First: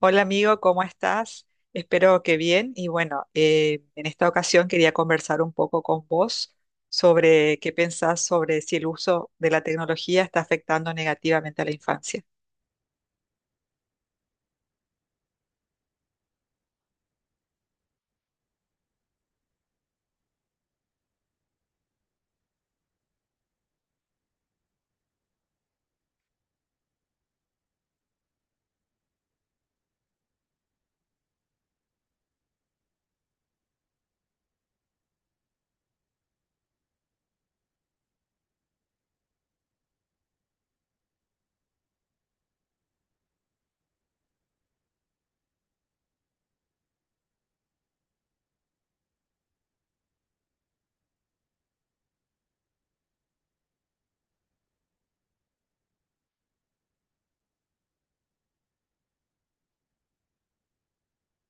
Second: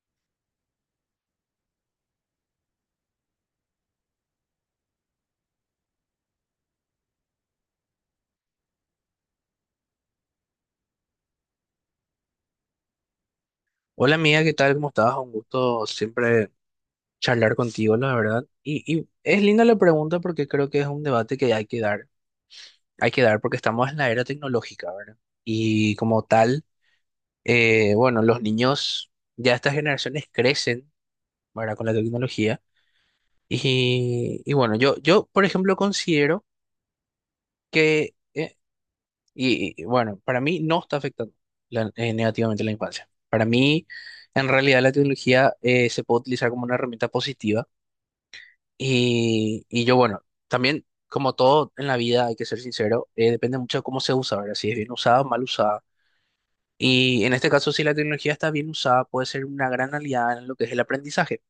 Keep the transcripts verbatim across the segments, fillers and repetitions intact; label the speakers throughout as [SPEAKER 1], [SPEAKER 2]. [SPEAKER 1] Hola amigo, ¿cómo estás? Espero que bien. Y bueno, eh, en esta ocasión quería conversar un poco con vos sobre qué pensás sobre si el uso de la tecnología está afectando negativamente a la infancia.
[SPEAKER 2] Hola amiga, ¿qué tal? ¿Cómo estás? Un gusto siempre charlar contigo, la verdad. Y, y es linda la pregunta porque creo que es un debate que hay que dar. Hay que dar porque estamos en la era tecnológica, ¿verdad? Y como tal, eh, bueno, los niños, ya estas generaciones crecen, ¿verdad? Con la tecnología. Y, y bueno, yo, yo, por ejemplo, considero que, eh, y, y, bueno, para mí no está afectando la- eh, negativamente la infancia. Para mí, en realidad, la tecnología eh, se puede utilizar como una herramienta positiva. Y, y yo, bueno, también, como todo en la vida, hay que ser sincero, eh, depende mucho de cómo se usa, ¿verdad? Si es bien usada o mal usada. Y en este caso, si la tecnología está bien usada, puede ser una gran aliada en lo que es el aprendizaje.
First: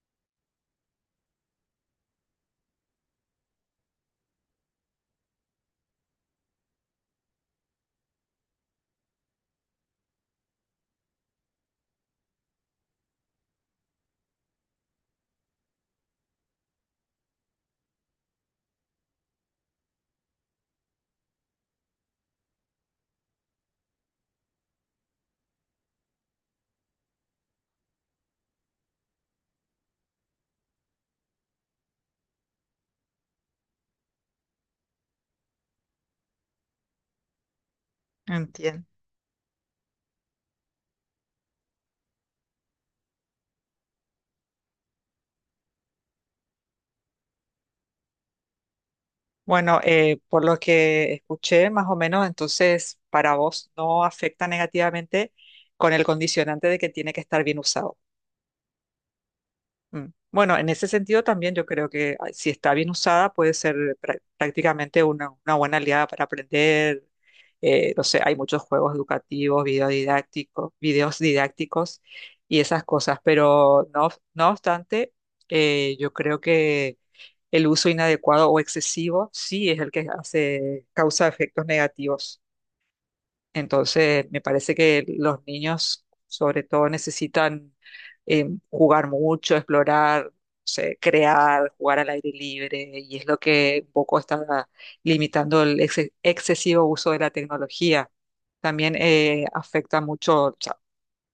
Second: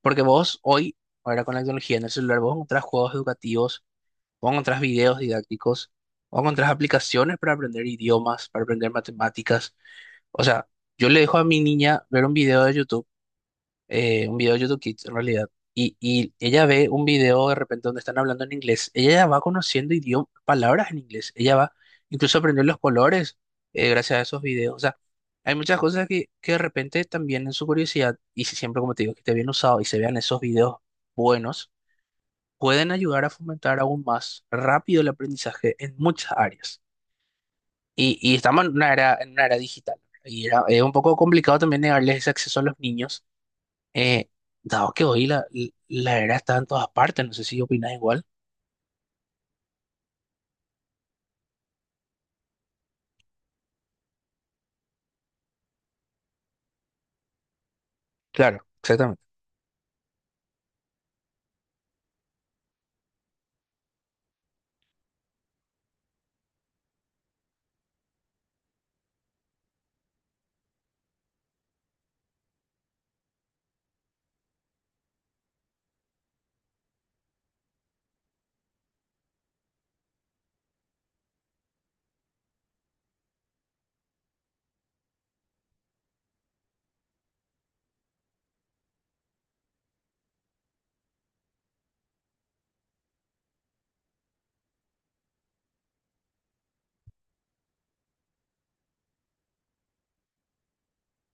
[SPEAKER 2] Porque vos hoy, ahora con la tecnología en el celular, vos encontrás juegos educativos, vos encontrás videos didácticos, vos encontrás aplicaciones para aprender idiomas, para aprender matemáticas. O sea, yo le dejo a mi niña ver un video de YouTube, eh, un video de YouTube Kids en realidad, y, y ella ve un video de repente donde están hablando en inglés, ella ya va conociendo idioma, palabras en inglés, ella va, incluso aprendió los colores eh, gracias a esos videos. O sea, hay muchas cosas que, que de repente también en su curiosidad, y si siempre como te digo, que esté bien usado y se vean esos videos buenos, pueden ayudar a fomentar aún más rápido el aprendizaje en muchas áreas. Y, y estamos en
[SPEAKER 1] Entiendo.
[SPEAKER 2] una era, en una era digital. Y era, es un poco complicado también negarles ese acceso a los niños, eh, dado que hoy la, la era está en todas partes, no sé si opinas igual.
[SPEAKER 1] Bueno, eh, por lo que escuché, más o menos, entonces para vos no afecta negativamente con el condicionante de que tiene que estar bien usado.
[SPEAKER 2] Claro, exactamente.
[SPEAKER 1] Mm. Bueno, en ese sentido también yo creo que ah, si está bien usada puede ser prá- prácticamente una, una buena aliada para aprender. Eh, no sé, hay muchos juegos educativos, video didáctico- videos didácticos y esas cosas, pero no, no obstante, eh, yo creo que el uso inadecuado o excesivo sí es el que hace, causa efectos negativos. Entonces, me parece que los niños, sobre todo, necesitan eh, jugar mucho, explorar, no sé, crear, jugar al aire libre, y es lo que un poco está limitando el ex- excesivo uso de la tecnología. También eh, afecta mucho, o sea,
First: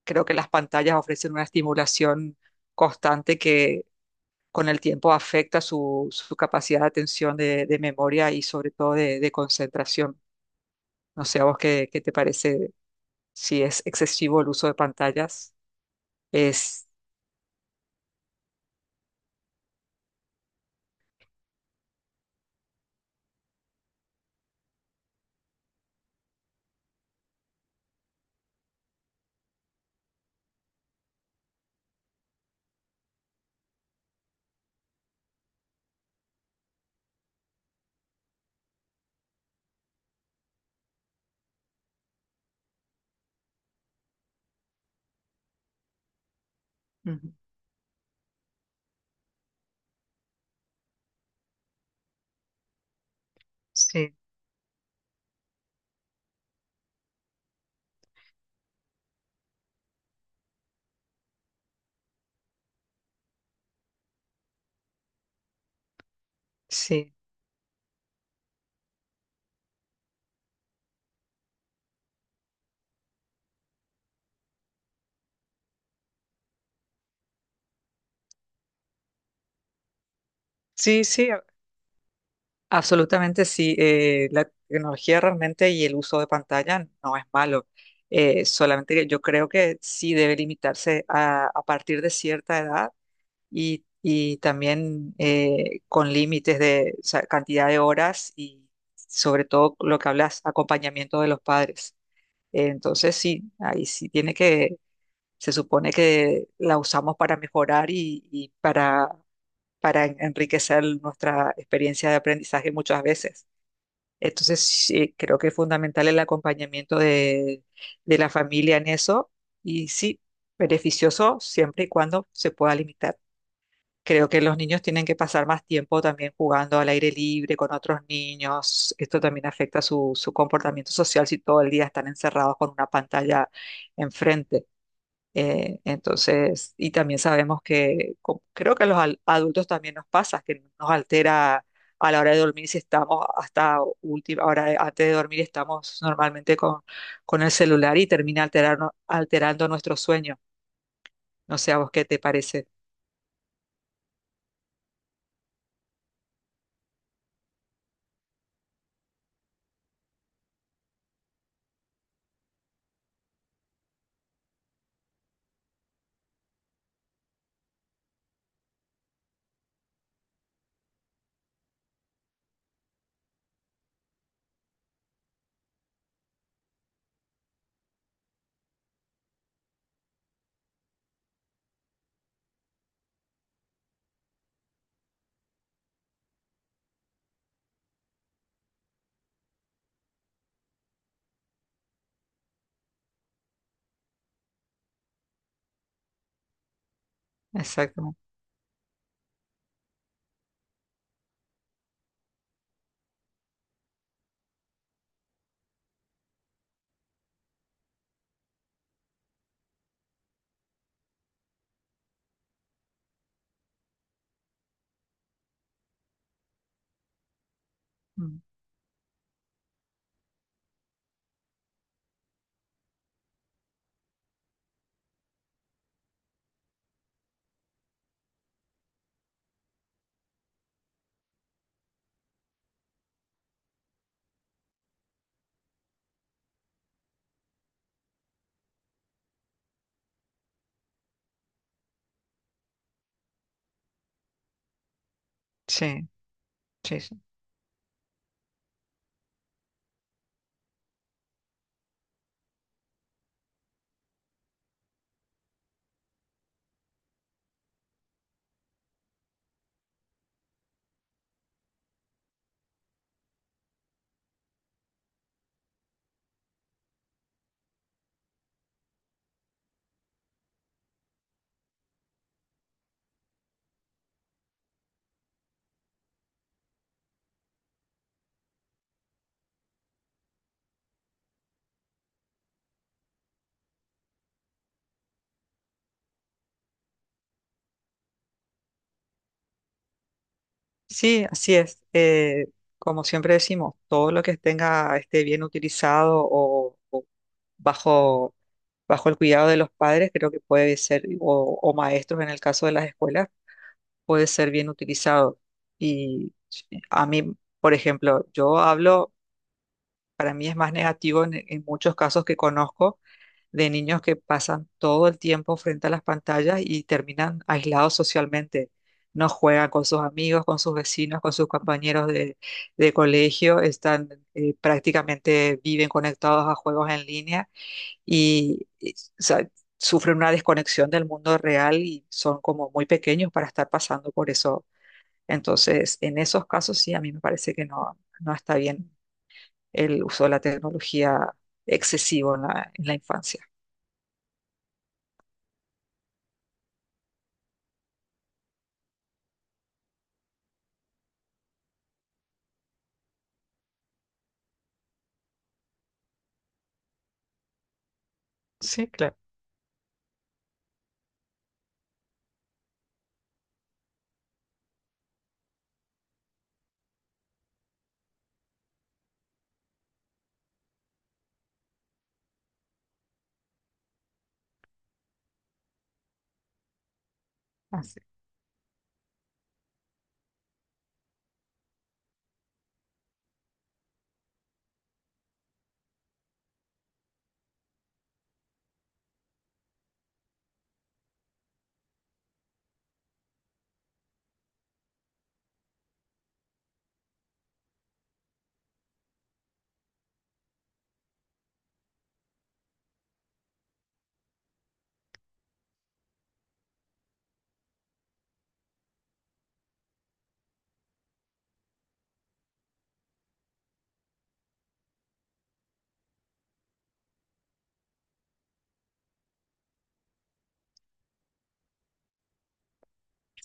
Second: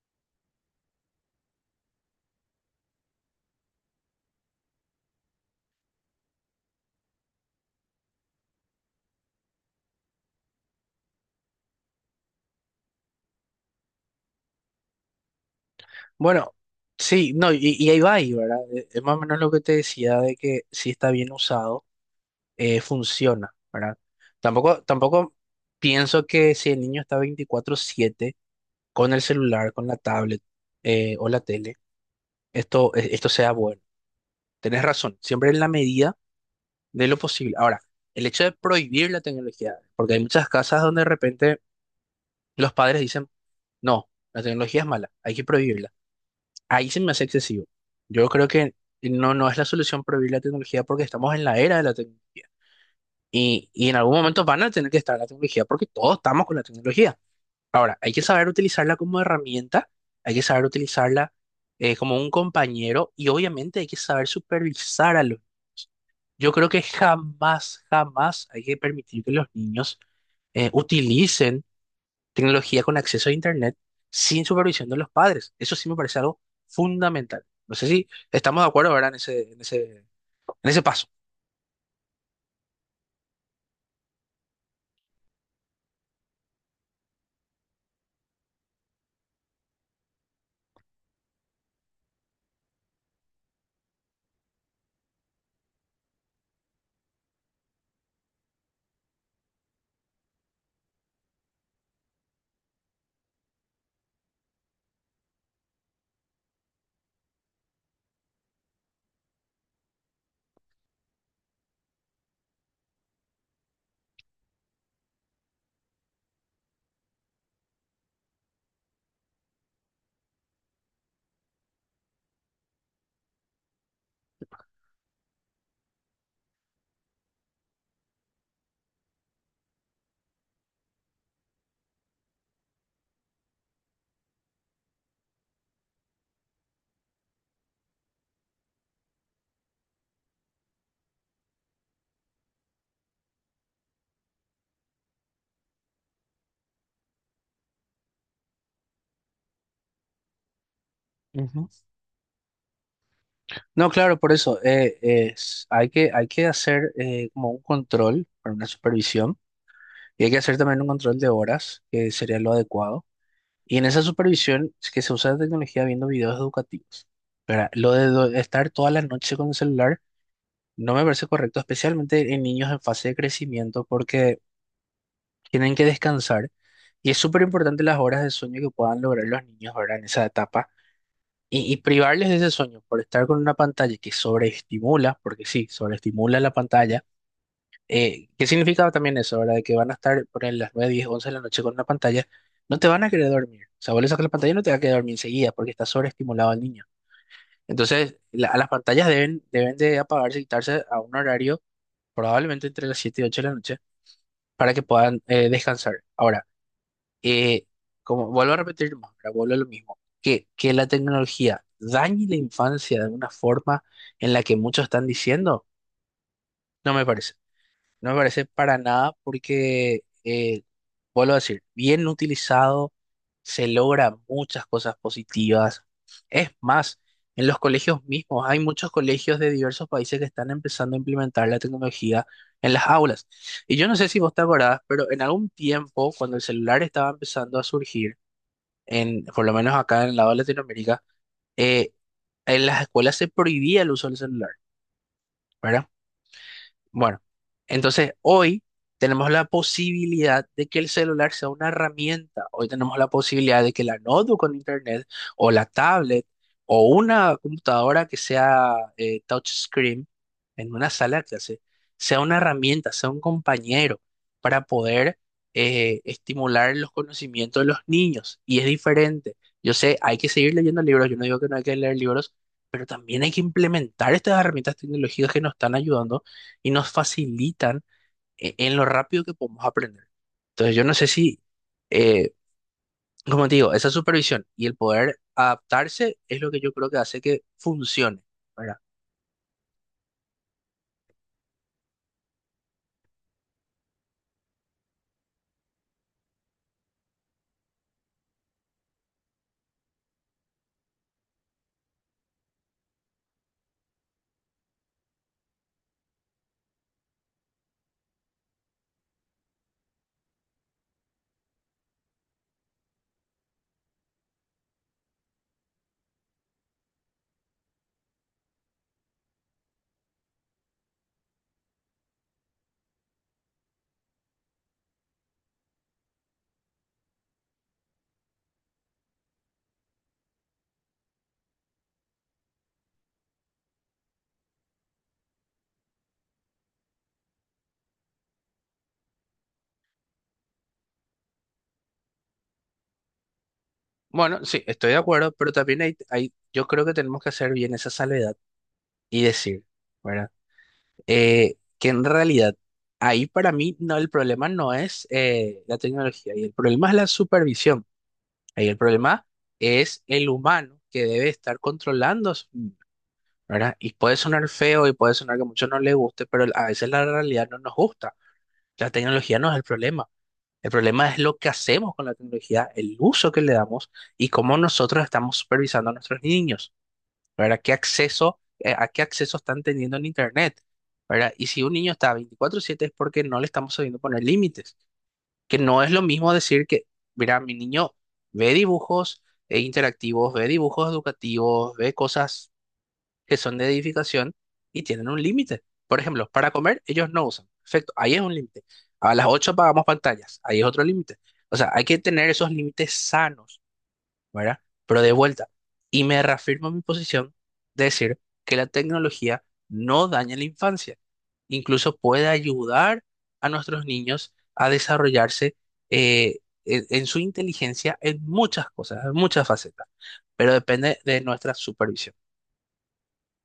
[SPEAKER 1] creo que las pantallas ofrecen una estimulación constante que con el tiempo afecta su, su capacidad de atención, de, de memoria y sobre todo de, de concentración. No sé, ¿a vos qué, qué te parece si es excesivo el uso de pantallas?
[SPEAKER 2] Bueno,
[SPEAKER 1] Es,
[SPEAKER 2] sí, no, y, y ahí va ahí, ¿verdad? Eh, Es más o menos lo que te decía de que si está bien usado, eh, funciona, ¿verdad? Tampoco, tampoco pienso que si el niño está veinticuatro siete con el celular, con la tablet, eh, o la tele, esto, eh, esto sea bueno. Tenés razón, siempre en la medida de lo posible. Ahora, el hecho de prohibir la tecnología, porque hay muchas casas donde de repente los padres dicen: «No, la tecnología es mala, hay que prohibirla». Ahí se me hace
[SPEAKER 1] Ujú.
[SPEAKER 2] excesivo. Yo creo que no, no es la solución prohibir la tecnología porque estamos en la era de la tecnología. Y, y en
[SPEAKER 1] Sí,
[SPEAKER 2] algún momento van a tener que estar la tecnología porque todos estamos con la tecnología. Ahora, hay que saber utilizarla como herramienta, hay que saber utilizarla eh, como un compañero y obviamente hay que saber supervisar a los niños. Yo creo que
[SPEAKER 1] sí,
[SPEAKER 2] jamás, jamás hay que permitir que los niños eh, utilicen tecnología con acceso a Internet sin supervisión de los padres. Eso sí me parece algo fundamental. No sé si estamos de acuerdo, ¿verdad? En ese, en ese, en ese
[SPEAKER 1] sí,
[SPEAKER 2] paso.
[SPEAKER 1] sí, a- absolutamente sí. Eh, la tecnología realmente y el uso de pantalla no es malo. Eh, solamente que yo creo que sí debe limitarse a, a partir de cierta edad y, y también eh, con límites de, o sea, cantidad de horas y sobre todo lo que hablas, acompañamiento de los padres. Entonces sí, ahí sí tiene que. Se supone que la usamos para mejorar y, y para, para en- enriquecer nuestra experiencia de aprendizaje muchas veces. Entonces, sí, creo que es fundamental el acompañamiento de, de la familia en eso y sí, beneficioso siempre y cuando se pueda limitar. Creo que los niños tienen que pasar más tiempo también jugando al aire libre con otros niños. Esto también afecta su, su comportamiento social si todo el día están encerrados con una pantalla enfrente. Eh, entonces, y también sabemos que co- creo que a los al- adultos también nos pasa, que nos altera a la hora de dormir si estamos hasta última hora de- antes de dormir estamos normalmente con, con el celular y termina alterarno- alterando nuestro sueño. No
[SPEAKER 2] Ujú.
[SPEAKER 1] sé a vos qué te parece.
[SPEAKER 2] No, claro, por eso eh, es- hay que, hay que hacer eh, como un control para una supervisión y hay que hacer también un control de horas, que sería lo adecuado. Y en esa supervisión es que se usa la tecnología viendo videos educativos. ¿Verdad? Lo de do- estar toda la noche con el celular no me parece correcto, especialmente en niños en fase de crecimiento, porque tienen que descansar y es súper importante las horas de sueño que puedan lograr los niños, ¿verdad? En esa etapa y, y privarles de ese sueño por estar con una pantalla que sobreestimula, porque sí, sobreestimula la pantalla. Eh, ¿qué significa también eso, ¿verdad? De que van a estar por ahí las nueve diez once de la noche con una pantalla, no te van a querer dormir. O sea, vos le sacas la pantalla y no te va a querer dormir enseguida porque está sobreestimulado el niño.
[SPEAKER 1] Exacto.
[SPEAKER 2] Entonces, la- a las pantallas deben, deben de apagarse y quitarse a un horario probablemente entre las siete y ocho de la noche para que puedan eh, descansar. Ahora, eh, como vuelvo a repetir más, pero vuelvo a lo mismo, que, que la tecnología dañe la infancia de una forma en la que muchos están diciendo, no me parece. No me
[SPEAKER 1] Mm.
[SPEAKER 2] parece para nada porque, eh, vuelvo a decir, bien utilizado se logra muchas cosas positivas. Es más, en los colegios mismos, hay muchos colegios de diversos países que están empezando a implementar la tecnología en las aulas. Y yo no sé si vos te acordás, pero en algún tiempo, cuando el celular estaba empezando a surgir, en, por lo menos acá en el lado de Latinoamérica, eh, en las escuelas se prohibía el uso del celular, ¿verdad?
[SPEAKER 1] Sí, sí, sí.
[SPEAKER 2] Bueno, entonces hoy tenemos la posibilidad de que el celular sea una herramienta. Hoy tenemos la posibilidad de que la notebook con internet o la tablet o una computadora que sea eh, touchscreen en una sala de clase sea una herramienta, sea un compañero para poder eh, estimular los conocimientos de los niños. Y es diferente. Yo sé, hay que seguir leyendo libros. Yo no digo que no hay que leer libros, pero también hay que implementar estas herramientas tecnológicas que nos están ayudando y nos facilitan e- en lo rápido que podemos aprender. Entonces, yo no sé si, eh, como te digo, esa supervisión y el poder adaptarse es lo que yo creo que hace que funcione, ¿verdad?
[SPEAKER 1] Sí, así es. Eh, como siempre decimos, todo lo que tenga esté bien utilizado o o bajo bajo el cuidado de los padres, creo que puede ser, o, o maestros en el caso de las escuelas, puede ser bien utilizado. Y a mí, por ejemplo, yo hablo, para mí es más negativo en, en muchos casos que conozco de niños que pasan todo el tiempo frente a las pantallas y terminan aislados socialmente. No juegan con sus amigos, con sus vecinos, con sus compañeros de, de colegio, están eh, prácticamente viven conectados a juegos en línea y, y, o sea, sufren una desconexión del mundo real y son como muy pequeños para estar pasando por eso. Entonces, en esos casos sí, a mí me parece que no, no está bien el uso de la tecnología excesivo en la, en la infancia.
[SPEAKER 2] Bueno, sí, estoy de acuerdo, pero también hay, hay- yo creo que tenemos que hacer bien esa salvedad y decir, ¿verdad? Eh, que en realidad, ahí para mí no, el problema no es eh, la tecnología, y el problema es la supervisión. Ahí el
[SPEAKER 1] Sí, claro.
[SPEAKER 2] problema es el humano que debe estar controlando, su- ¿verdad? Y puede sonar feo y puede sonar que a muchos no les guste, pero a veces la realidad no nos gusta. La tecnología no es el problema. El problema es lo que hacemos con la tecnología, el uso que le damos y cómo nosotros estamos supervisando a nuestros niños. ¿Verdad? ¿Qué
[SPEAKER 1] Así.
[SPEAKER 2] acceso, eh, a qué acceso están teniendo en Internet? ¿Verdad? Y si un niño está veinticuatro siete es porque no le estamos sabiendo poner límites, que no es lo mismo decir que, mira, mi niño ve dibujos eh, interactivos, ve dibujos educativos, ve cosas que son de edificación y tienen un límite. Por ejemplo, para comer ellos no usan. Perfecto, ahí es un límite. A las ocho apagamos pantallas, ahí es otro límite. O sea, hay que tener esos límites sanos, ¿verdad? Pero de vuelta, y me reafirmo mi posición de decir que la tecnología no daña la infancia, incluso puede ayudar a nuestros niños a desarrollarse eh, en, en su inteligencia en muchas cosas, en muchas facetas, pero depende de nuestra supervisión.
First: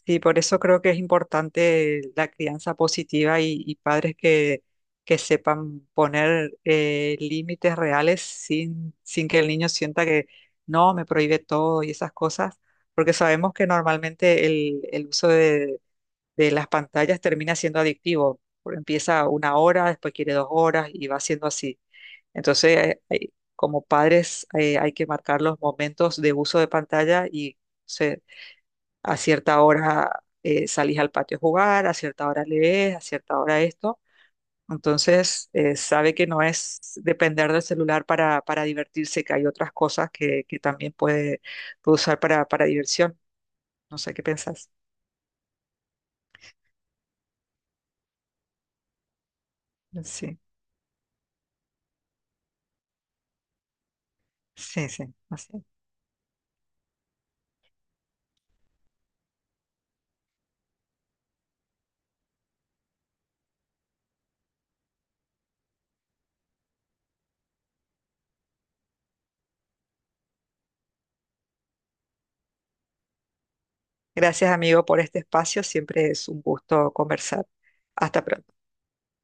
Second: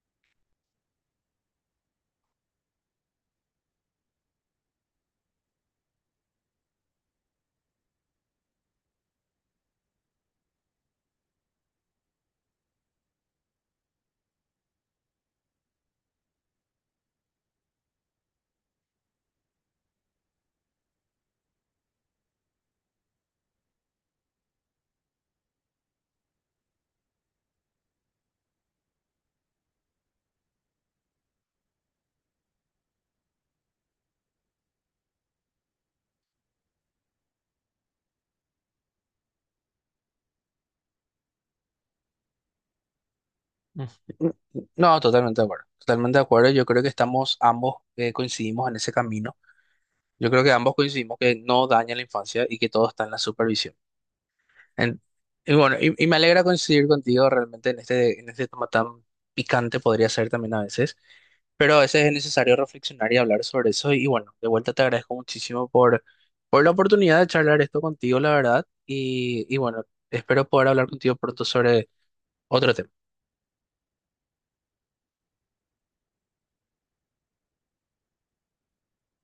[SPEAKER 1] Sí, por eso creo que es importante la crianza positiva y, y padres que, que sepan poner eh, límites reales sin, sin que el niño sienta que no, me prohíbe todo y esas cosas, porque sabemos que normalmente el, el uso de, de las pantallas termina siendo adictivo. Por- Empieza una hora, después quiere dos horas y va siendo así. Entonces, eh, hay- como padres, eh, hay que marcar los momentos de uso de pantalla y a cierta hora eh, salís al patio a jugar, a cierta hora lees, a cierta hora esto. Entonces, eh, sabe que no es depender del celular para, para divertirse, que hay otras cosas que, que también puede, puede usar para, para diversión.
[SPEAKER 2] Mm.
[SPEAKER 1] No sé qué pensás.
[SPEAKER 2] No, totalmente de acuerdo, totalmente de acuerdo, yo creo que estamos ambos eh, coincidimos en ese camino, yo
[SPEAKER 1] Sí,
[SPEAKER 2] creo que ambos coincidimos que no daña la infancia y que todo está en la supervisión.
[SPEAKER 1] sí,
[SPEAKER 2] En-
[SPEAKER 1] sí.
[SPEAKER 2] y
[SPEAKER 1] Así.
[SPEAKER 2] bueno, y, y me alegra coincidir contigo realmente en este, en este tema tan picante podría ser también a veces, pero a veces es necesario reflexionar y hablar sobre eso. Y bueno, de vuelta te agradezco muchísimo por, por la oportunidad de charlar esto contigo, la verdad. Y, y bueno, espero poder hablar contigo pronto sobre otro tema.
[SPEAKER 1] Gracias, amigo, por este espacio. Siempre es un gusto conversar. Hasta pronto.